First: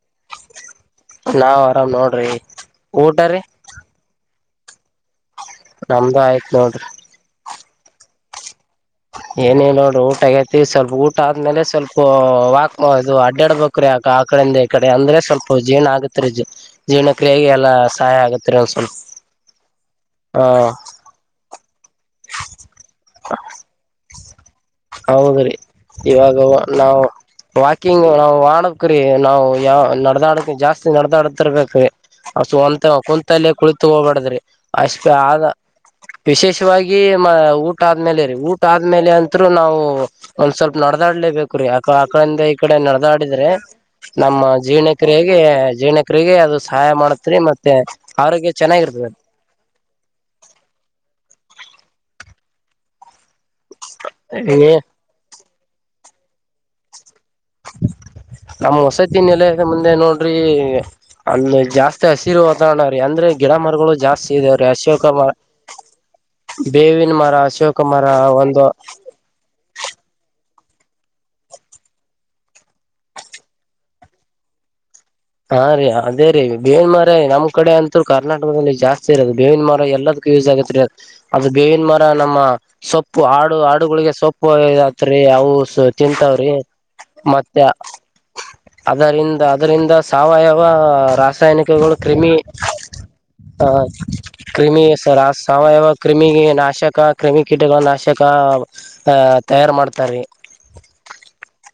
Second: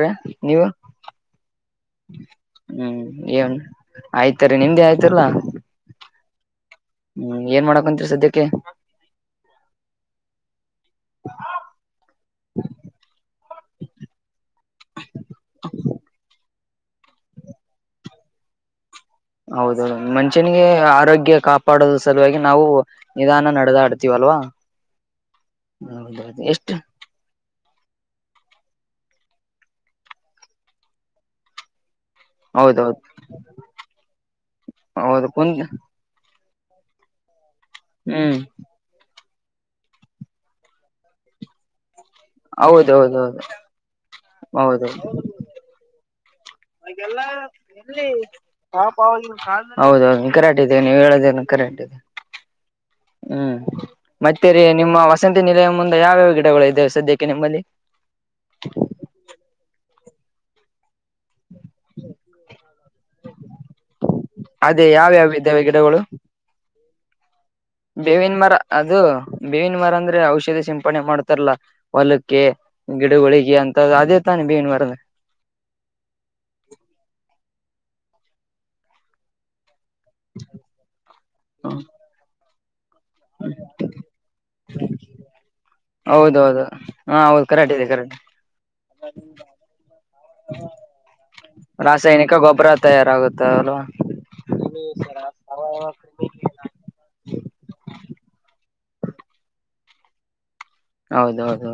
ರ ನೀವು ನಾವ್ ಆರಾಮ್ ನೋಡ್ರಿ ಹ್ಮ್ ಊಟ ರೀ ಏನ್ ಆಯ್ತು. ತ್ತರಿ ನಿಂದು ಆಯ್ತುಲ್ಲಾ. ನಮ್ದು ಆಯ್ತ್ ನೋಡ್ರಿ. ಹ್ಮ್ ಏನ್ ಮಾಡಕೊಂತರಿ ಸದ್ಯಕ್ಕೆ. ಏನು ಇಲ್ಲ ಅದು ಟಯಟ್. ಇ ಸ್ವಲ್ಪ ಊಟ ಆದ್ಮೇಲೆ ಸ್ವಲ್ಪ ವಾಕ್ ಇದು ಅಡ್ಡಾಡ್ಬೇಕು ರೀ ಆ ಕಡೆಯಿಂದ ಈ ಕಡೆ ಅಂದ್ರೆ ಸ್ವಲ್ಪ. ಜೀರ್ಣ ಆಗತ್ರಿ ಜೀರ್ಣ ಕ್ರಿಯೆಗೆ ಎಲ್ಲಾ ಸಹಾಯ ಆಗುತ್ರಿ ಸ್ವಲ್ಪ ಹೌದೌದು ಹ ಮನುಷ್ಯನಿಗೆ ಆರೋಗ್ಯ ಕಾಪಾಡೋದು ಸಲುವಾಗಿ ನಾವು ನಿಧಾನ ನಡೆದಾಡ್ತವಿ. ಹೌದ್ರೀ ಇವಾಗ ಹೌದೌದು ಎಷ್ಟು ನಾವು ವಾಕಿಂಗ್ ನಾವು ಆಡಕ್ರೀ ನಾವವು ಯಾವ ನಡದಾಡಕ ಜಾಸ್ತಿ ನಡದಾಡತಿರ್ಬೇಕ್ರೀ. ಅಷ್ಟಂತ ಹೌದೌದು ಕುಂತಲ್ಲೇ ಕುಳಿತು ಹೋಗ್ಬ್ಯಾಡ್ರಿ ಅಷ್ಟೇ ಹೌದು ಆಗ. ಕುಂತ ವಿಶೇಷವಾಗಿ ಊಟ ಆದ್ಮೇಲೆ ರೀ ಹ್ಮ್ ಊಟ. ಆದ್ಮೇಲೆ ಅತ್ರು ನಾವು ಒಂದ್ ಸ್ವಲ್ಪ ನಡೆದಾಡ್ಲೇಬೇಕು ಯಾಕ ಆಕಡಿಂದ ಈ ಕಡೆ ಹೌದೌದೌದು ನಡೆದಾಡಿದ್ರೆ ನಮ್ಮ ಜೀರ್ಣ ಹೌದು ಕ್ರಿಯೆಗೆ ಜೀರ್ಣ ಕ್ರಿಯೆಗೆ. ಚೆನ್ನಾಗಿರ್ತದೆ ಹೌದೌದು ಮಖರಾಟೇ ನೀವ ಹೇಳೋದು. ಹ್ಮ್ ಮತ್ತೆ ರೀ ನಿಮ್ಮ ವಸಂತ್ ನಿಲಯ ಮುಂದೆ ಯಾವ್ಯಾವ ಗಿಡಗಳು ಇದೇ ಸದ್ಯಕ್ಕೆ. ನಿಮ್ಮಲ್ಲಿ ನಮ್ಮ ಹೊಸತಿ ನಿಲಯದ ಮುಂದೆ ನೋಡ್ರಿ. ಅಲ್ಲಿ ಜಾಸ್ತಿ ಹಸಿರು ವಾತಾವರಣ ರೀ ಅಂದ್ರೆ ಗಿಡ ಮರಗಳು ಜಾಸ್ತಿ ಇದ್ದರೇ ಅಶೋಕ ಮರ. ಗುಳೂ ಬೇವಿನ ಮರ ಅಶೋಕ ಬೇವಿನ ಮರ ಒಂದು ಅದು ಬೇವಿನ ಮರ ಅಂದ್ರೆ ಔಷಧಿ ಸಿಂಪಣೆ ಮಾಡ್ತಾರಲ್ಲಾ ಹೊಲಕ್ಕೆ ಗಿಡಗಳಿಗೆ ಅಂತ ಅದೇ ತಾನೆ ಭೇಣ ಮರ ಹಾ ರೀ ಅದೇ ರೀ ಬೇವಿನ ಮರ ನಮ್ ಕಡೆ ಅಂತರು ಕರ್ನಾಟಕದಲ್ಲಿ ಜಾಸ್ತಿ ಇರೋದು ಬೇವಿನ ಮರ ಎಲ್ಲದಕ್ಕೂ ಯಸ್ ಆಗ ಅ್ರ ಬೇವಿನ ಮರ ನಮ್ಮ ಸೊಪ್ಪ ಹಾಡು ಹಾಡುಗಳಿಗೆ ಸೊಪ್ಪುತ್ರಿ ಅವು ತಿನ್ಂತಾವ್ರಿ ಹೌದೌದು ಹಾ ಹೌದು ಕರಾಟೆ ಇದೆ ಕರಾಟೆ ಅದರಿಂದ ಅದರಿಂದ ಸಾವಯವ ರಾಸಾಯನಿಕಗಳು ಕ್ರಮಿ ರಾಸಾಯನಿಕ ಗೊಬ್ಬರ ತಯಾರಾಗುತ್ತ ಹ ಅಲ್ವಾ ಕ್ರಿಮಿ ಸರ್ ಸಾವಯವ ಕ್ರಿಮಿಗೆ ನಾಶ ನಾಶಕ ಕ್ರಿಮಿ ಕೀಟಗಳ ನಾಶಕ ಅಹ ತಯಾರು ಮಾಡ್ತಾರೀ ಹೌದೌದುದು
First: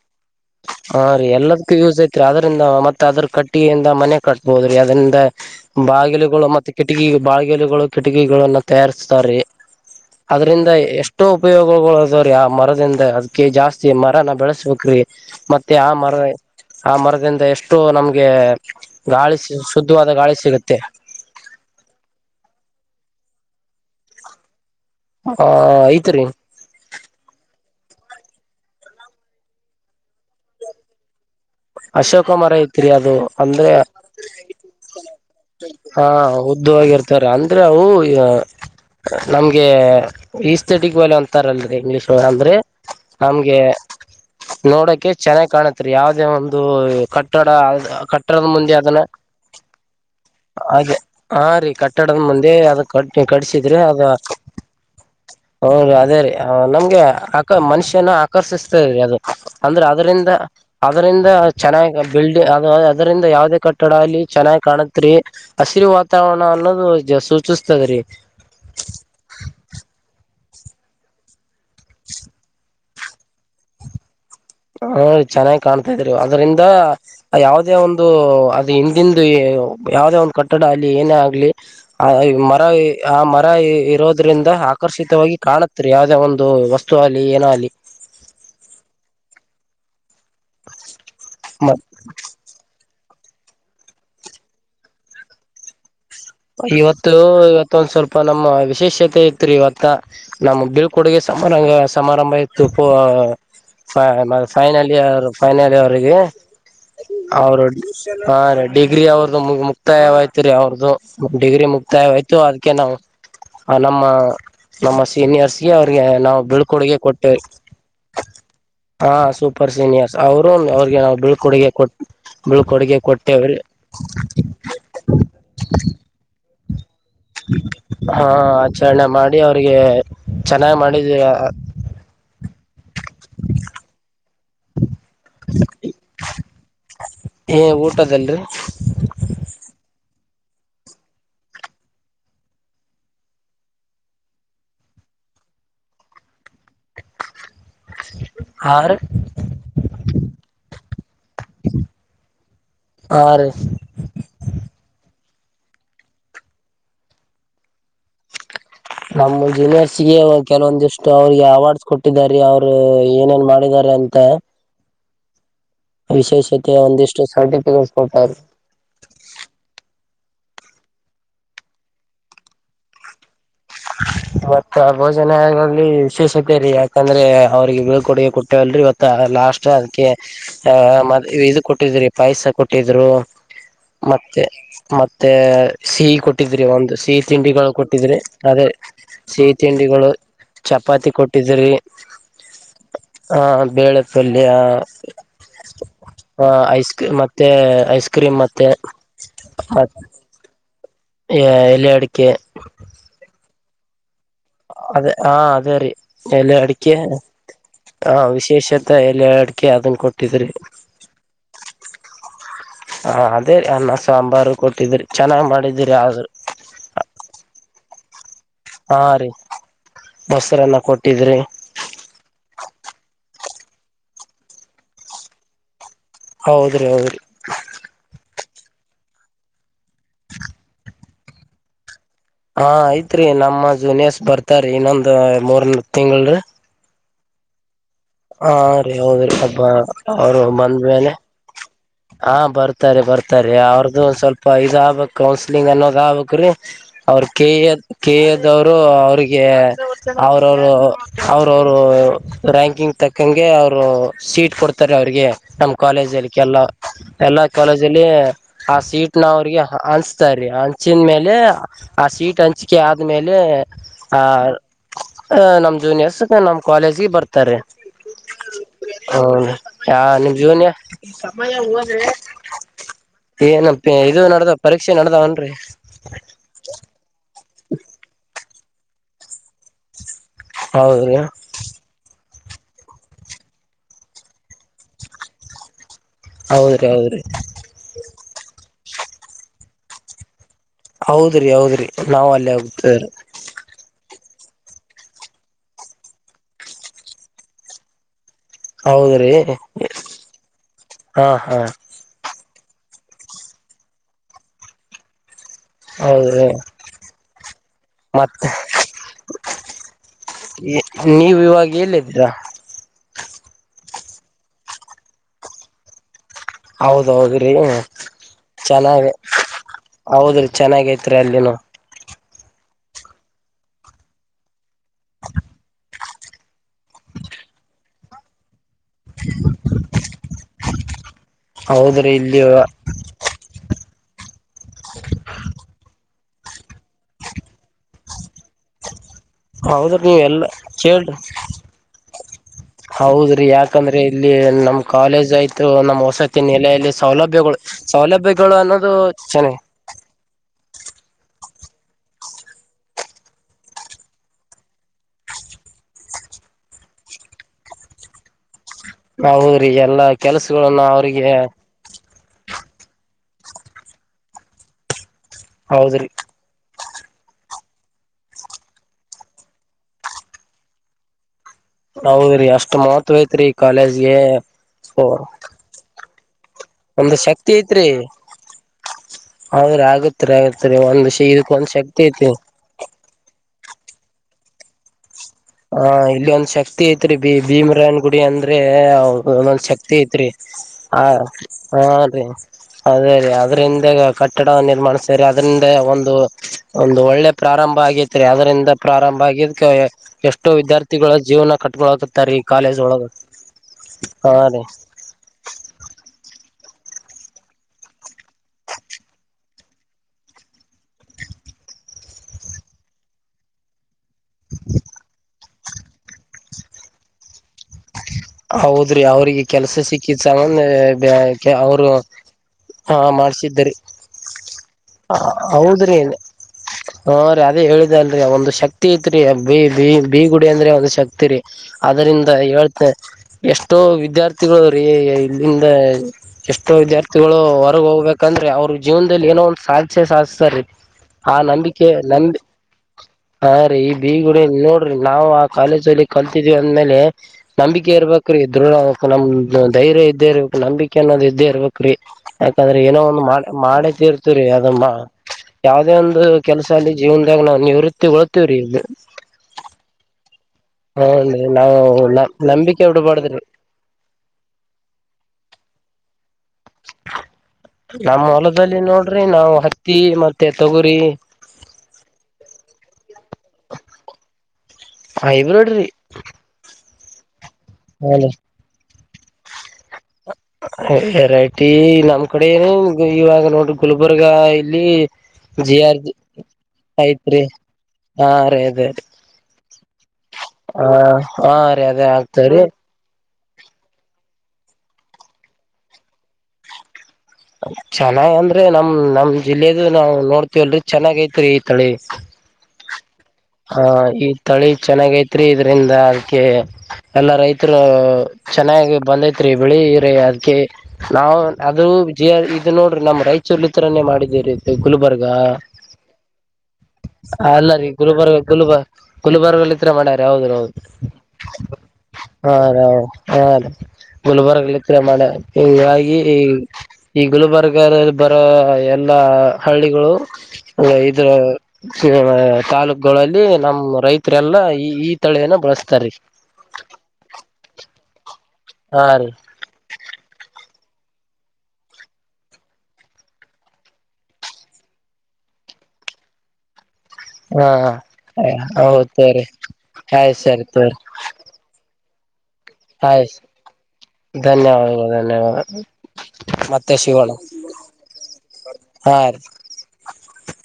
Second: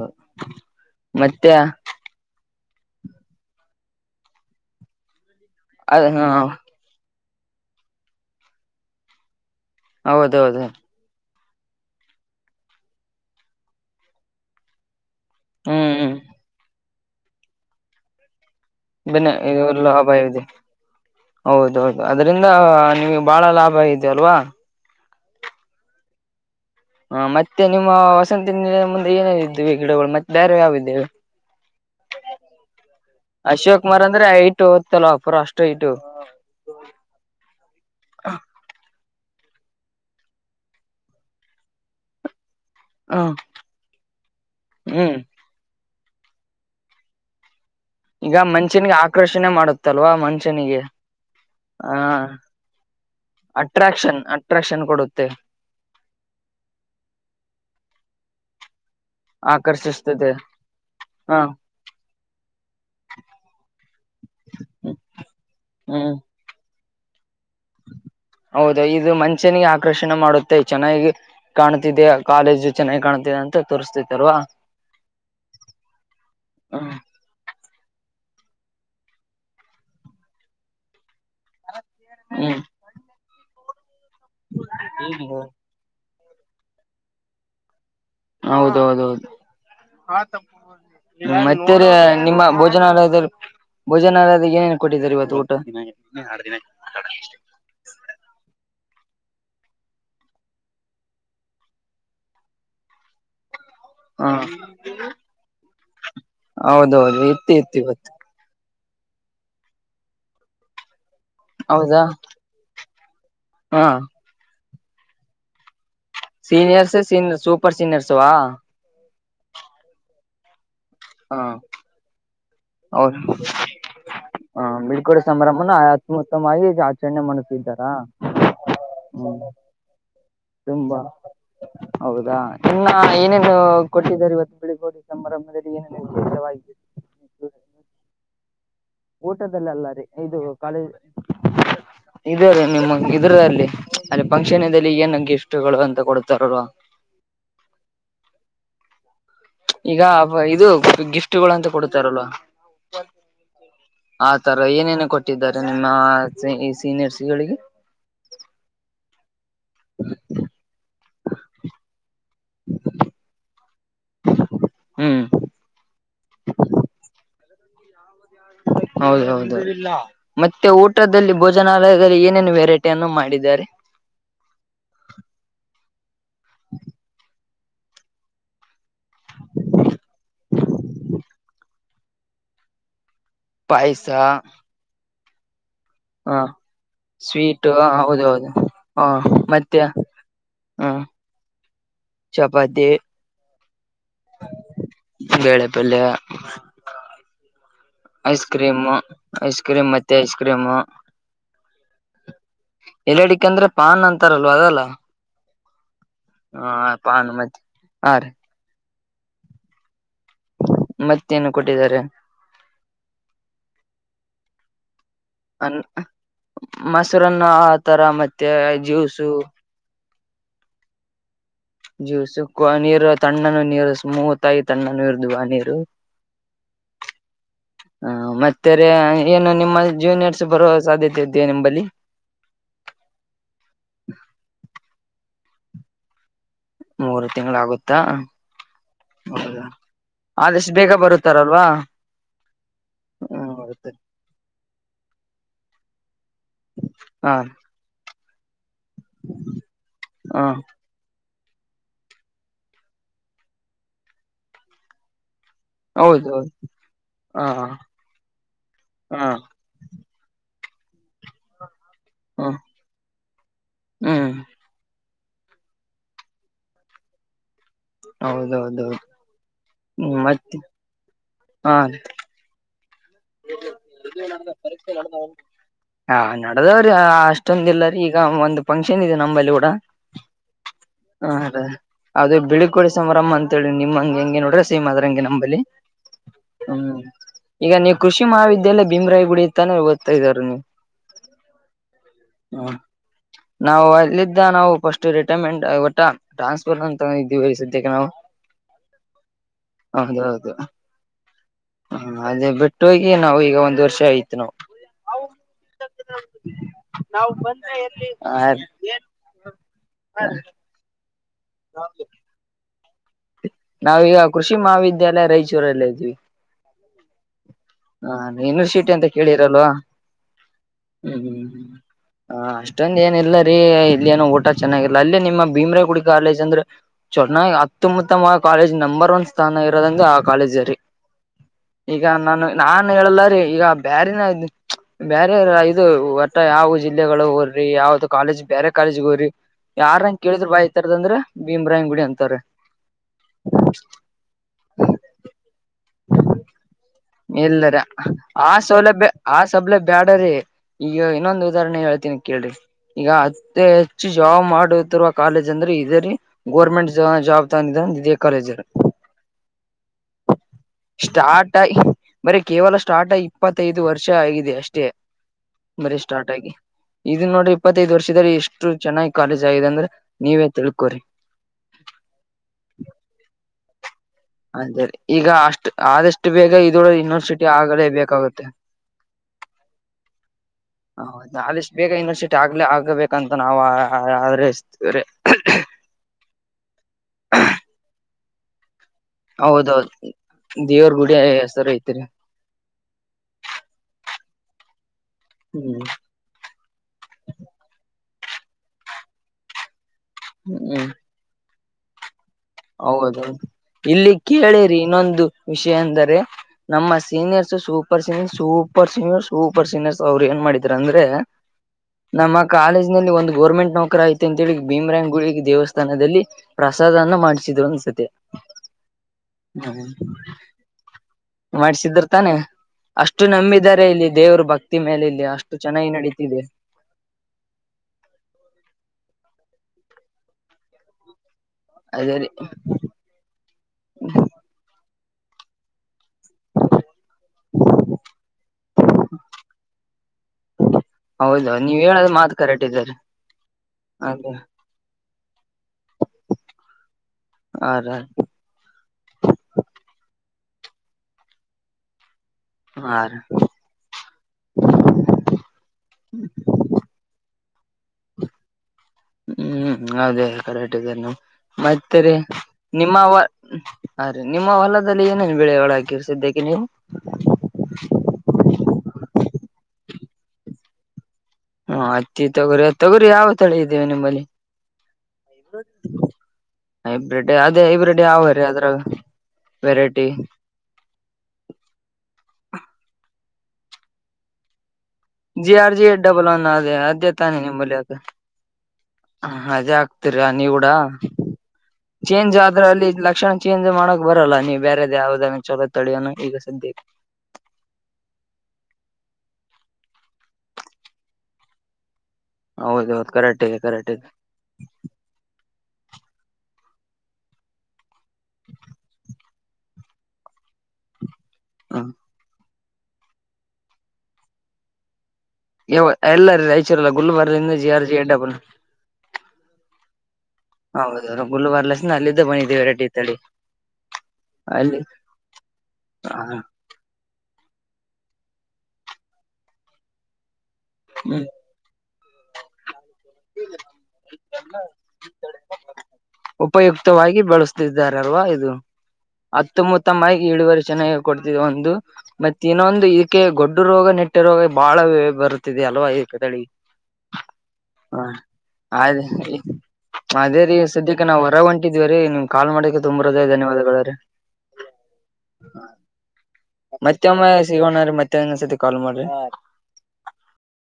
ಹಾ ರೀ ಎಲ್ಲದಕ್ಕೂ ಯೂಸ್ ಐತ್ರಿ ಅದ್ರಂದ ಮತ್ತತ್ ಅದ್ರ ಕಟ್ಟಿಯಿಂದ ಮನೆ ಕಟ್ಬೋದ್ರಿ ಅದ್ರಂದ ಅದ ಹಾ ಬಾಗಿಲುಗಳು ಮತ್ತೆ ಕಿಟಕಿ ಬಾಗಿಲುಗಳು ಕಿಟಕಿಗಳನ್ನ ತಯಾರಿಸ್ತಾರೆ ಹೌದೌದು ಅದ್ರಂದ ಎಷ್ಟೋ ಉಪಯೋಗಗಳುದಾವ್ರೀ ಆ ಮರದಿಂದ ಅದ್ಕ್ಕೆ ಜಾಸ್ತಿ ಮರನ ಬೆಳೆಸ್ಬೇಕ್ರೀ ಮತ್ತೆ ಆ ಹ್ಮ್ ಹ್ಮ್ ಮರ ಆ ಮರದಿಂದ ಎಷ್ಟು ನಮ್ಗೆ ಬೆನೆ ಗಾಳಿ ಇದ ಶುದ್ಧವಾದ ಲಾಭಾಯ ಗಾಳಿ ಇದೆ ಸಿಗುತ್ತೆ ಹೌದೌದು ಅದರಿಂದ ನೀವು ಬಾಳ ಲಾಭ ಇದ ಅಲ್ವಾ ಹಾ ಐ್ತ್ರಿ ಹ ಮತ್ತೆ ನಿಮ್ಮ ವಸಂತ ನೀ ಮುಂದೆ ಏನೇ ಇದ್ದೇವಿ ಗಿಡಗಳು ಮತ್ತೆ ಬೇರೆ ಯಾವಿದ್ದೇವೆ ಅಶೋಕ ಮರ ಐತ್ರಿ ಅದು ಅಂದ್ರೆ ಅಶೋಕ್ ಮರ ಅಂದ್ರೆ ಹೈಟ್ ಓದ್ತಲ್ವಾ ಪೂರ ಅಷ್ಟು ಹೈಟ್ ಹಾ ಉದ್ದವಾಗಿರ್ತಾರ ಅಂದ್ರೆ ಅವು ನಮ್ಗೆ ಈಸ್ಥೆಟಿಕ್ ವಲೆ ಒಂತಾರಲ್ ಇಂಗ್ಲೀಷ್ ಅಂದ್ರೆ ಹ್ಮ್ ನಮ್ಗೆ ನೋಡಕೆ ಹ್ಮ್ ಚೆನ್ನಾಗ್ ಕಾಣತ್ರಿ ಯಾವ್ದೇ ಒ ಅದು ಕಟ್ಟಡ ಈಗ ಕಟ್ಟಡದ ಮುಂದೆ ಮನುಷ್ಯನಿಗೆ ಅದನ್ನ ಆಕರ್ಷಣೆ ಮಾಡುತ್ತಲ್ವಾ ಮನುಷ್ಯನಿಗೆ ಹಾಗೆ ಹಾ ರೀ ಆ ಕಟ್ಟಡದ ಮುಂದೆ ಅದನ್ನ ಕ ಕಡಿಸಿದ್ರೆ ಅದ ಅಟ್ರಾಕ್ಷನ್ ಅಟ್ರಾಕ್ಷನ್ ಕೊಡುತ್ತೆ ಹೌ ರೀ ಅದೇ ರೀ ನಮ್ಗೆ ಆಕ ಮನುಷ್ಯನ ಕ್ತದೆ ಅದು ಅಂದ್ರೆ ಅದರಿಂದ ಆಕರ್ಷಿಸ್ತದೆ ಅದರಿಂದ ಹಾ ಚೆನ್ನಾಗಿ ಬಿಲ್ಡಿ್ ಅ ಅದರಿಂದ ಯಾವುದೇ ಕಟ್ಟಡಲ್ಲಿ ಚೆನ್ನಾಗಿ್ ಕಾಣತ್ರಿ ಹಸಿರು ವಾತಾವರಣ ಜಸ್ ಹೌದ ಇದು ಮಂಚನಿಗೆ ಆಕರ್ಷಣೆ ಮಾಡುತ್ತೆ ಮ ಚೆನ್ನಾಗಿ ಕಾಣ್ತಿದೆ ಕಾಲೇಜು ಚೆನ್ನಾಗಿ ಕಾಣತಿದೆ ಅಂತ ತೋರಿಸ್ತಾರ ಹ್ಮ ಚೆನ್ನಾಗಿ ಕಾಣ್ತಾ ಇದ್ ಅದ್ರಿಂದ ಹ್ಮ್ ಯಾವದೇ ಒಂದು ಅದು ಹಿಂದಿಂದು ಯಾವದೇ ಒಂದು್ ಕಟ್ಟಡ ಆಗಲಿ ಏನೇ ಆಗ್ಲಿ ಹ್ಮ್ ಮರ ಆ ಮರ ಇರೋದ್ರಿಂದ ಆಕರ್ಷಿತವಾಗಿ ಕಾಣತ್ರಿ ಯಾವದೇ ಒಂದು ವಸ್ತು ಆಲಿ ಏನೋ ಅಲಿ ಹೌದೌದೌದು ಮತ್ತ ನಿಮ್ಮ ಭೋಜನಾಲಯ ಭೋಜನ ಅಲ್ಲದ ಏನೇನ್ ಕೊಟ್ಟಿದಿದ್ದಾರೆ ಇವತ್ತು ಊಟ ಇವತ್ತು ಇವತ್ತ ಒಂದ್ ಸ್ವಲ್ಪ ನಮ್ಮ ವಿಶೇಷ ತೆ ಇತ್ರಿ ಇವತ್ತ ನಮ್ಮ್ ಬೀಳ್ಕಡುಗೆ ಸಮಾರಂ ಸಮಾರಂಭ ಇತ್ತು ಪ ಹ ಫೈನಲ್ರು ಫೈನಲ್ ಅವರಿಗೆ ಹೌದೌದು ಇತ್ತು ಅವರು ಇತ್ತು ಇವತ್ತು ಹ ರ ಡಿಗ್ರಿ ಅವ್ರ್ದು ಮು ಮುಕ್ತಾಯವಯ್ತು ರೀ ಅವ್ರ್ದು ಡಿಗ್ರಿ ಹೌದಾ ಮುಕ್ತಾಯವಯ್ತು ಅದಕ್ಕೆ ನಾವು ಹ ಹಾ ನಮ್ಮ ನಮ್ಮ ಸೀನಿಯರ್ಸ್ಗೆ ಅವರು ನಾವು ಸೀನಿಯರ್ಸ್ ಬೆಳ್ಕೊಡುಗೆ ಕೊಟ್ಟೇವೆ ಸೀನಿಯರ್ ಸೂಪರ್ ಸೀನಿಯರ್ಸ್ವಾ ಹ ಸೂಪರ್ ಸೀನಿಯರ್ ಅವರು ಅವ್ರಿಗೆ ಹ ನಾವುಳಕ್ಕಡುಗೆ ಕೊಟ್ಟ ಬೀಳ್ಕೊಡುಗೆ ಹೌದು ಕೊಟ್ಟೇವ್ರಿ ಹ ಬಿಳ್ಕೋಡೆ ಸಂಭ್ರಂಭನ ಅತ್ಯಮತ್ತಮವಾಗಿ ಚೆಣ ಮನಸು ಇದ್ದಾರಾ ಹಾ ಆಚರಣೆ ಹ್ಮ್ ಮಾಡಿ ಅವ್ರಿಗೆ ಚೆನ್ನಾಗ್ ತುಂಬಾ ಮಾಡಿದ್ವಿ ಹೌದಾ ಇನ್ನ ಏನೇನು ಕೊಟ್ಟಿದ್ದಾರೆ ಇವತ್ತು ಬಿಳಿಗೋಡಿ ್ರಮದಲ್ಲಿ ಏನಚೇವ ಏ ಊಟದಲ್ರರಿ ಊಟದಲ್ಲೆಲ್ಲ ರೀ ಇದು ಕಾಲೇಜ್ [inaudible] ಇದ ನಿಮ ಇದ್ರಲ್ಲಿ ಅಲ್ಲಿ ಫಂಕ್ಷನ್ದಲ್ಲಿ ಏನು ಗಿಫ್ಟ ಗಳು ಅಂತ ಕೊಡ್ತಾರಲ್ವಾ ಆ ಈಗ ಇದು ಗಿಫ್ಟಗಳುಂತ ಕೊಡ್ತಾರಲ್ವಾ ಹಾ ರೀ ಆ ತರ ಏನೇನ ಕೊಟ್ಟ ಇಟ್ಟಿದ್ದಾರೆ ನಿಮ್ಮ ಸೀನಿಯರ್ ಸಿಗಳಿಗೆ ನಮ್ಮ ಜೂನಿವರ್ಸಿಗೆ ಕೆಲವೊಂದಿಷ್ಟು ಅವ್ರಿಗೆ ಅವಾರ್ಡ್ಸ್ ಕೊಟ್ಟ ಇಟ್ಟಿದಾರಿ ಅವರು ಏನೇನ್ ಮಾಡಿದಿದ್ದಾರೆ ಅಂತ ಹ್ಮ್ ವಿಶೇಷತೆೆಯ ಒಂದಿಷ್ಟು ಸರ್ಟಿಫಿಕೇಟ್ ಕೊಡ್ತರು ಹೌದೌದು ಮತ್ತೆ ಊಟದಲ್ಲಿ ಭೋಜನಾಲಯದಲ್ಲಿ ಏನೇನು ವೆರೈಟಿ ಅನ್ನು ಮಾಡಿದ್ದಾರೆ ಮವತ್ತ ಭೋಜನ ಆಗಾಗ್ಲಿ ವಿಶೇಷುತ್ತೇ ರೀ ಯಾಕಂದ್ರೆ ಅವ್ರಿಗೆ ಬೀಳ ಕೊಡುಗೆ ಕೊಟ್ಟೇವಲ್ರಿ ಇವತ್ತು ಲಾಸ್ಟ್ ಅದಕ್ಕೆ ಇ ಕೊಟ್ಟಿದ್ರಿ ಪೈಸ ಕೊಟ್ಟಿದ್ರು ಪಾಯಸ ಮತ್ತೆ ಮತ್ತೆ ಸಿಹಿ ಹ ಕೊಟ್ಟಿದ್ರಿ ಒಂದು ಸಿಹಿ ತಿಂಡಿಗಳು ಸ್ವೀಟು ಕೊಟ್ಟಿದ್ರಿ ಹೌದೌದು ಅದೇ ಹ ಸಿಹಿ ಮತ್ತೆ ತಿಂಡಿಗಳು ಹ ಚಪಾತಿ ಕೊಟ್ಟಿದ್ರಿ ಚಪಾತಿ ಹ ಕಲ್ಲಿಯ ಬಳೆಪಲ್ಲ ಮತ್ತೆ ಕ್ರೀಮ್ ಐಸ್ ಮತ್ತೆ ಕ್ರೀಮು ಐಸ್ ಕ್ರೀಮ್ ಮತ್ತೆ ಐಸ್ ಕ್ರೀಮು ಎಲ್ಲಿಾಡಕ್ಕೆ ಎಲ್ಲಡಿಕ ಅಂದ್ರೆ ಪಾನ್ ಅಂತಾರಲ್ವ ಅದಲ್ಲ ಅದೇ ರೀ ಎಲೆ ಹ ಅಡಿಕೆ ಪಾನ್ ಮತ್ತೆ ಹ ಹಾ ರೀ ವಿಶೇಷತ ಎಲೆ ಅಡಿಕೆ ಅದನ್ ಕೊಟ್ಟ ಕೊಟ್ಟಿದ್ರಿ ಮತ್ತೇನು ಕೊಟ್ಟಿದ್ದಾರೆ ಹ ಅದೇ ಅನ್ನ ಸಾಂಬಾರು ಕೊಟ್ಟಿದ್ರಿ ಚೆನ್ನಾಗ್ ಅ ಮಾಡಿದಿರಿ ಆದ್ರ ಮೊಸರನ್ನ ಆ ತರ ಮತ್ತೆ ಜ್ಯೂಸು ಬಸರನ್ನ ಕೊಟ್ಟಿದ್ರೆ ಜ್ಯೂಸ್ ಕ ನೀರು ತಣ್ಣನು ನೀರು ಸ್ಮೂತ್ ಆಗಿ ತಣ್ಣನು ಇರ್ದುವ ನೀರು ಹೌದ್ರಿ ಹೌದ್ರಿ ತ್ತೇರೆ ಏನು ನಿಮ್ಮ ಜೂನಿಯರ್ಸ್ ಬರುವ ಸಾಧ್ಯತೆ ಇದೆಯಾ ನಿಂಬಲ್ಲಿ ಹಾ ಐ್ತ್ರಿ ನಮ್ಮ ಜೂನಿಯರ್ಸ್ ಬರ್ತಾರೀ ಇನ್ನೊಂದ ಮೂರ್ ತಿಂಗಳರಿೀ ಮೂರು ತಿಂಳ ಆಗುತ್ತೆ ಹಾ ರೀ ಹೌದ್ರಿ ಹಬ್ಬಾ ಅವರು ಆದಷ್ಟು ಬಂದ ಬೇಗ ಮೇಲೆ ಬರುತ್ತಾರಲ್ವಾ ಹಾ ಬರ್ತಾರೆ ಹ್ಮ್ ಬರ್ತಾರೆ ಬರುತ್ತೆ ಅವ್ರದದುು ಒ ಸ್ವಲ್ಪ ಇದು ಆಗ್ಬೇಕಕ್ ಕೌನ್ಸಿಲಿಂಗ್ ಅನ್ನೋದ ಆಗ್ಕ್ು ್ರಿ ಅವ್ರ ಹಾ ಕ ಕಯದವರು ಅವ್ರಿಗೆ ಹಾ ಅವ್ರವರು ಅವ್ರ ಅವರು ರ್ಯಾಂಕಿಂಗ್ ತಕ್ಕಂಗೆ ಅವರು ಸೀಟ್ ಕೊಡ್ತಾರೆ ಅವ್ರಿಗೆ ನಮ್ಮ್ ಕಾಲೇಜ ಹೌದು ಹೌದು ಅಲ್ಲಿಕ್ಕೆಲ್ಲ ಎಲ್ಲಾ ಹಾ ಕಾಲೇಜಲ್ಲಿ ಆ ಸೀಟ್ ನ ಹಾ ಅವ್ರಿಗೆ ಅನ್ಸ್ತೀ ಅನ್ ಹಚ್ಚಿದ ಮೇಲೆ ಆ ಸೀಟ್ ಹಾ ಹಂಚಿಕೆ ಆದ್ಮೇಲೆ ಆ ಹ್ಮ್ ಅಹ ನಮ್ಮ್ ಜೂನಿಯರ್ಸ್ ನಮ್ ಕಾಲೇಜ್ಗೆ ಬರ್ತಾರೆ ಹೌದೌದೌದು ಹಾ ಹ್ಮ್ ನಿಮ್ ಮತ್ತೆ ಜೀವನ್ಯ ಹಾ ಪರೀಕ್ಷೆ ನಡ್ದಾವನ್ರಿ ಹಾ ನದವಷ್ಟ ಅಷ್ಟೊಂದ ಇಿಲ್ಲರಿೀ ಈಗ ಒಂದು್ ಫಂಕ್ಷನ್ ಇದೆ ನಂಬಲ್ಲಿ ಕೂಡ ಹೌದ್ರಿ ಹಾದ ಅದೇ ಬೆಳಿಗ್ ಕೊಡಿಿ ಸಂಭ್ರಮ ಅಂತೇಳಿ ನಿಮ್ಮಂಗೆಂ ನೋಡ್ರೆ ಸೇಮ್ ಆದ್ರ ಹಂಗೆ ನಂಬಲ್ಲಿ ಹೌದ್ರಿ ಹ್ಮ್ ಹೌದ್ರಿ ಈಗ ನೀವು ಆ ವಿದ್ಯಲ್ಲ ಭೀಮ್ರಾಯ ಗುಡಿ ಇತ್ತಾನ ಓದ್ಾ ಇದ್ದಾರೆ ನೀವು ಹೌದ್ರಿ ಹೌದ್ರಿ ನಾವ್ ಅಲ್ಲ ಆಗುತ್ತಾರೆ ನಾವು ಅಲ್ಲಿದ್ದ ನಾವು ಫಸ್ಟ್ ರಿಟೈರ್ಮೆಂಟ್ ಒಟ್ಟ ಟ್ರಾಸ್ಫರ್ ಅಂತ ಇದೀವಿ ಸದ್ಯಕ್ಕೆ ನಾವು ಹೌದ್ರಿ ಹೌದ ಹೌದು ಹಾ ಹಾ ಹ ಅದೇ ಬಿಟ್ಟ ಹಟ್ಟ ಹೋಗಿ ನಾವು ಈಗ ಒಂದ್ ವರ್ಷ ಆಯತು ನಾವು ಹೌದ್ರಿ ನಾವು ಬಂದ್ರ ಎಲ್ಲಿ ಮತ್ತ ಹಾ ನೀವು ಇವಾಗ ಎಲ್ಲಿದ್ದೀರಾ ನಾವೀಗ ಕೃಷಿ ಮಹಾವಿದ್ಯಾಲಯ ರಾಯಚೂರಲ್ಲ ಇದ್ವಿ ಹೌದ ಹೌದ್ರಿ ಹ ಇನ್ರ್ ಶೀಟಿ ಚೆನ್ನಾಗ ಅಂತ ಕೇಳಿರಲ್ವಾ ಹೌದ್ರಿ ಚೆನ್ನಾಗ ತ್ರಿ ಹ್ಮ್ ಅಲ್ಲಿನು ಹ್ಮ್ ಹ ಅಷ್ಟೊಂದ ಏನ ಇಿಲ್ಲ ರೀ ಇಲ್ಲಿ ಏನೋ ಊಟ ಚೆನ್ನಾಗಿಲ್ಲ ಅಲ್ಲಿ ನಿಮ್ಮ ಭೀಮ್ರ ಗುಡಿ ಕಾಲೇಜ್ ಅಂದ್ರೆ ಅತ್ಯಮುತ್ತಮ ಕಾಲೇಜ್ ನಂಬರ್ ಒನ್ ಸ್ಥಾನ ಇರೋದಂ ಆ ಕಾಲೇಜೀ ಈಗ ಹೌದ್ರಿ ಇಲ್ಲಿ ನಾನು ನಾನ್ ಹೇಳಲ್ಲಾರಿೀ ಈಗ ಬ್ಯಾರಿನ ಇದ ಬೇರೆ ಇದು ಹೊಟ್ಟ ಯಾವ ಜಿಲ್ಲೆಗಳು ಹೋರ್ರಿ ಯಾವ್ದ ಕಾಲೇಜ್ ಬೇರೆ ಕಾಲೇಜಗ ಹೋ್ರಿ ಹೌದ್ರಿ ನೀವ್ ಯಾರ್ಂಗ ಎಲ್ಲ ಕೇಳಿದ್ರು ಬಾಯತಾರದ ಕೇಳ್ರಿ ಅಂದ್ರ ಭೀಮ್ರಾಾಯಿ್ ಗುಡಿ ಅಂತಾರ ಹೌದ್ರಿ ಯಾಕಂದ್ರೆ ಇಲ್ಲಿ ನಮ್ ಕಾಲೇಜ್ ಆಯ್ತು ನಮ್ ವಸತಿ ನೆಲೆಯಲ್ಲಿ ಸೌಲಭ್ಯಗಳು ಎಲ್ಲರ ಆ ಸೌಲಭ್ಯಗಳು ಅನ್ನೋದು ಸೌಲಭ್ಯ ಆ ಚೆನ್ನಾಗಿ ಸೌಲಭ್ಯ ಬ್ಯಾಡ್ರೀ ಈಗ ಇನ್ನೊಂದು ಉದಹರಣೆ ಹೇಳ್ತೀನಿ ಕೇಳ್ರಿ ಈಗ ಅತ್ತ ಹೆಚ್ಚು ಜಾಬ್ ಮಾಡುತ್ತಿರುವ ಕಾಲೇಜ್ ಅಂದ್ರೆ ಇದ ರೀ ಗೋರ್ಮೆಂಟ್ ಜಾಬ್ ಇದೇ ಕಾಲೇಜರ್ ಹೌದ್ರಿ ಎಲ್ಲಾ ಕೆಲ್ಸಗಳನ್ನ ಅವ್ರಿಗೆ ಸ್ಟಾರ್ಟ್ ಆಗಿ ಬರೀ ಕೇವಲ ಸ್ಟಾರ್ಟ್ ಆಗ ಇಪ್ಪತ್ತೈದು ವರ್ಷ ಆಗಿದೆ ಅಷ್ಟೇ ಬರೀ ಹೌದ್ರಿ ಸ್ಟಾರ್ಟ್ ಆಗಿ ಇದನ್ ನೋಡ್ರಿ ಇಪ್ಪತ್ತೈದ್ ವರ್ಷದಲ್ಲಿ ಎಷ್ಟು ಚೆನ್ನಾಗಿ ಕಾಲೇಜ್ ಆಗಿದೆ ಅಂದ್ರೆ ನೀವೇ ತಿಳ್ಕೋ್ರಿ ಹೌದ್ರಿ ಅಷ್ಟ್ ಮಹತ್ವ ಐತ್ರಿ ಕಾಲೇಜ್ಗೆ ಅದ ಓ ಈಗ ಅಷ್ಟು ಆದಷ್ಟು ಬೇಗ ಇದೊಳ ಒಂದ್ ಯೂನಿವರ್ಸಿಟಿ ಶಕ್ತಿ ಆಗಲೇ ಐತ್ರಿ ಬೇಕಾಗುತ್ತೆ ಹೌದ್ರಿ ಆಗತ್ರಿ ಆಗತ್ರಿ ಒಂದ್ ಹೌದು ಇದಕ್ ಒಂದ್ ಅಷ್ಟು ಬೇಗ ಶಕ್ತಿ ಐತಿ ಯನಿವರ್ಸಿಟಿ ಆಗ್ಲ ಆಗ್ಬೇಕಂತ ನಾವು ಹ ಯ್ರೆ ಇಷ್ಟತ್ರೀ ಹ ಇಲ್ಲಿ ಒಂದ್ ಶಕ್ತಿ ಐತ್ರಿ ಬಿ ಭೀಮ ರನ್ ಗುಡಿ ಅಂದ್ರೆ ಒಂದೊಂದು ಹೌದೌದು ಶಕ್ತಿ ಐತ್ರಿ ದೇವ್ರ ಆ ಗುಡಿ ಹೆಸರು ಹರಿ ಐತ್ರಿ ಅದೇ ಅದೇ ಅದ್ರ ಹಿಂದಾಗ ಕಟ್ಟಡ ನಿರ್ಮಾಣ್ತೇರಿ ಅದರಿಂದ ಒಂದು ಒಂದು ಒಳ್ಳೆ ಪ್ರಾರಂಭ ಆಗಿ ಅದರಿಂದ ಪ್ರಾರಂಭ ಆಗ ಎಷ್ಟೋ ವಿದ್ಯಾರ್ಥಿಗಳ ಜೀವನ ಕಟ್ಕಳಾರೆ ಹೌದೌದು ಇಲ್ಲಿ ರೀ ಕೇಳಿರಿ ಇನ್ನೊಂದು ವಿಷಯ ಅಂದರೆ ನಮ್ಮ seniors super senior super senior super seniors ಅವ್ರು ಏನ್ ಮಾಡಿದಾರ ಅಂದ್ರೆ ನಮ್ಮ ಕಾಲೇಜ್ ನಲ್ಲಿ ಒಂದು ಗೌರ್ಮೆಂಟ್ ನೌಕರಿ ಆಯ್ತು ಮ ಅಂತೇಳಿ ಭೀಮರಂಗುಳ ದೇವಸ್ಥಾನದಲ್ಲಿ ಪ್ರಸಾದನ್ನ ಮಾಡ್ಸಿದ್ರು ಒಂದ್ಸತೆ ಹೌದ್ರಿ ಅವ್ರಿಗೆ ಕೆಲ್ಸ ಸಿಕ್ಕಿತ್ ಮಂದೆ ಅವರು ಮಾಡ್ಸಿದ್ರ ತಾನೆ ಹಾ ಅಷ್ಟು ಮಾಡ್ಸಿದ್ರಿ ನಂಬಿದಿದ್ದಾರೆ ಇಲ್ಲಿ ದೇವ್ರು ಭಕ್ತ ಹೌದ್ರಿ ಹಾ ರೀ ಅದೇ ಹೇಳಿದೆ ಅಲ್ರರಿ ಒಂದು ಶಕ್ತಿ ಐತ್ರಿ ಬಿ ಬಿ ಬಿ ಗುಡಿ ಅಂದ್ರೆ ಒಂದ್ ಶಕ್ತಿ ರರಿ ಅದೇ ರೀ ಅದರಿಂದ ಹೇಳ್ತೇ ಎಷ್ಟೋ ವಿದ್ಯಾರ್ಥಿಗಳುೀ ಇಲ್ಲಿಂದ ಎಷ್ಟೋ ವಿದ್ಯಾರ್ಥಿಗಳು ಹೊರಗೆ ಹೋಗ್ಬೇಕಂದ್ರೆ ಅವ್ರ ಜೀವನದಲ್ಲಿ ಏನೋ ಸಾಧಸೇ ಸಾಧತಾರೀ ಆ ಹೌದಾ ನೀವ್ ನಂಬಿಕೆ ಹೇಳದ್ ಮಾತ್ ನಂಬಿ ಕರೆಕ್ಟ್ ಇದ್ದಾರೆ ಹಾ ರೀ ಈ ಬೀಗುಡ ನೋಡ್ರಿ ನಾವು ಆ ಕಾಲೇಜಲ್ಲಿ ಕಲ್ತಿದೀವಿ ಅಂದ್ಮೇಲೆ ಅದ ನಂಬಿಕೆ ಇರ್ಬೇಕ್ರೀ ದೃಢ ನಮ ಧೈರ್ಯ ಇದ್ದೇ ನಂಬಿಕೆ ಅನ್ನೋದ ಇದ್ದೇ ಇರ್ಬೇಕ್ರಿ ಯಾಕಂದ್ರೆ ಏನೋ ಹ ಹ ಒಂದು ಮಾಡ ಮಾಡೇತಿೀರ್ ಅದಮ್ಮ ಯಾವದೇ ಒಂದು ಕೆಲ್ಸಲ್ಲಿ ಜೀವನದಾಗ ನಾವು ನಿವೃತ್ತಿ ಉಳ್ತೀವ್ರಿ ಹ್ಮ್್ಮ್ ಅದೇ ಅೇ ನಾವು ಮತ್ತ ನಂಬಿಕೆ ನಿಮ್ಮ ಬಿಡ್ಬಾರ್ದ್ರಿ ಅ ನಿಮ್ಮ ಹೊಲದಲ್ಲಿ ಏನೇನ್ ಒಳ ಹಗಿಿದ್ದಕ್ಕೆ ನಮ್ಮ ಹೊಲದಲ್ಲಿ ನೋಡ್ರಿ ನಾವು ಹತ್ತಿ ಮತ್ತೆ ತೊಗರಿ ಹಾ ಅತ್ತಿ ತಗರಿ ಅ ತೊಗೋರಿ ಯಾವ ತಳಿ ಇದ್ದೇವೆ ನಿಂಬಲ್ಲಿ ಎಂಬ್ರೋಡರಿ ಹೈಬ್ರೆಡ್ ಅದೇ ಹೈಬ್ರೆಡ್ ಯಾವ ರೀ ಅದ್ರಾಗ ವೆರೈಟಿ ವೆರೈಟಿ ನಮ್ ಕಡೆ ಏನ ಇವಾಗ ನೋಡ್ರಿ ಗುಲ್ಬರ್ಗ ಇ ಇಲ್ಲಿ G R G A double one ಅದೆ ಅದೇ ತಾನೇ ಐತ್ರಿ ನಿಂಬಲಕ ಹಾ ರೀ ಅದೇ ರೀ ಹ ಅದೇ ಆಗ್ತೀರಾ ನೀವುಡಾ ಹ ಹಾ ರೀ ಅದೇ ಚೇಂಜ್ ಆಗ್ತವ್ರೀ ಆದ್ರ ಅಲ್ಲಿ ಲಕ್ಷಣ ಚೇಂಜ್ ಮಾಡಕಕ್ ಬರಲ್ಲ ನೀವು ಬೇರೆ್ದ ಯಾವ್ದ ಚಲೋ ತಳಿಯ ಅನ ಈಗ ಸದ ಚೆನ್ನಾಗ ಅಂದ್ರೆ ನಮ್ ನಮ್ ಜಿಲ್ಲೆದು ನಾವವು ನೋಡ್ತವಲ್ರಿ ಚೆನ್ನಾಗ ಐತ್ರಿ ಈ ತಳಿ ಹೌದುೌದು ಕರೆಕ್ಟ್ ಇದೆ ಹ ಕರೆಕ್ಟ್ ಇದೆ ಈ ತಳಿ ಚೆನ್ನಾಗ ಐತ್ರಿ ಇದ್ರಿಂದ ಅದ್ಕ್ಕೆ ಎಲ್ಲಾ ರೈತರು ಚೆನ್ನಾಗಿ ಬಂದೈತ್ರಿ ಬಿಳಿ ಅದ್ಕ ನಾವು ಅದು ಹ್ಮ್ ಜ ನೋಡ್ರ ನ್ ರೈಚರು ಇ ತರನೇ ಮಾಡಿದ್ದ ರೀ ಗುಲ್ಬರ್ಗ ಎಲ್ಲಐಚರಲ್ಲ ಗುಲ್ಬರ್ಂದ ಜಿಾರ್ ಜ ಗುರುಬಾರ ಗುರುಬ ಕುಲಬರ್ಗಳತ್ರ ಮಾಡ್ಯಾರೆ ಹೌದು ಹೌದು ಗುಲ್ಬರ್ಲೆಸ್ನ ಅಲ್ಲಿದ್ದೇ ಬಂದಿದೆ ವೆರೈಟಿ ಹಾೌ ತಳಿ ಹಾ ಗುಲ್ಬರ್ಗ ಅಲ್ಲಿ ಕಮೆ ಹೀಗಾಗಿ ಈ ಈ ಗುಲ್ಬರ್ಗ ಈಗ ಬರೋ ಎಲ್ಲಾ ಹಳ್ಳಿಗಳು ಅ ಹ್ಮ್ ಇದರ ತಾಲೂಕು ಗಳಲ್ಲಿ ನಮ್ ರೈತರೆಲ್ಲಾ ಈ ಈ ತಳಿಯನ ಬಳಸ್ತಾರಿ ಉಪಯುಕ್ತವಾಗಿ ಬಳಸತಿದ್ದಾರೆಲ್ವಾ ಇದು ಹಾ ರೀ ಹತ್ತಂಬ ತಮ್ಮ ಇಳುವ ಕೊಡ್ತಿದೆ ಒಂದು ಮತ್ತ ಇನ್ನೊಂದು ಇದಕ್ಕೆ ಗೊಡ್ಡ ರೋಗ ನೆಟ್ಟ ರೋಗ ಬಹಳ ಬರುತ್ತಿದೆ ಇ ಅಲವ ಇ ತಳಿ ಹ ಹಾ ಹೌ ಅದೇ ಸರಿ ಆಯ್ ಅದೇ ರೀ ಸರಿ ತರಿ ಸದ್ಯಕ್ಕೆ ನಾವ್ ಹೊರ ಹೊಂಟಿದ್ವಿ ರೀ ನಿಮ್ ಕಾಲ್ ಮಾಡೋಕ್ಕೆ ತುಂಬ ಹದಯ ಧನ್ಯವಾದಗಳು ರೀ ಧನ್ಯವಾದಗಳು ಧನ್ಯವಾದ ಮತ್ತೆ ಮತ್ತೊಮ್ಮೆ ಶಗೋಣ ಸಿಗೋಣ ರೀ ಮತ್ತೆ ಇನ್ನೊಂದ್ಸತಿ ಕಾಲ್ ಮಾಡ್ರಿ. ಹಾ ಸ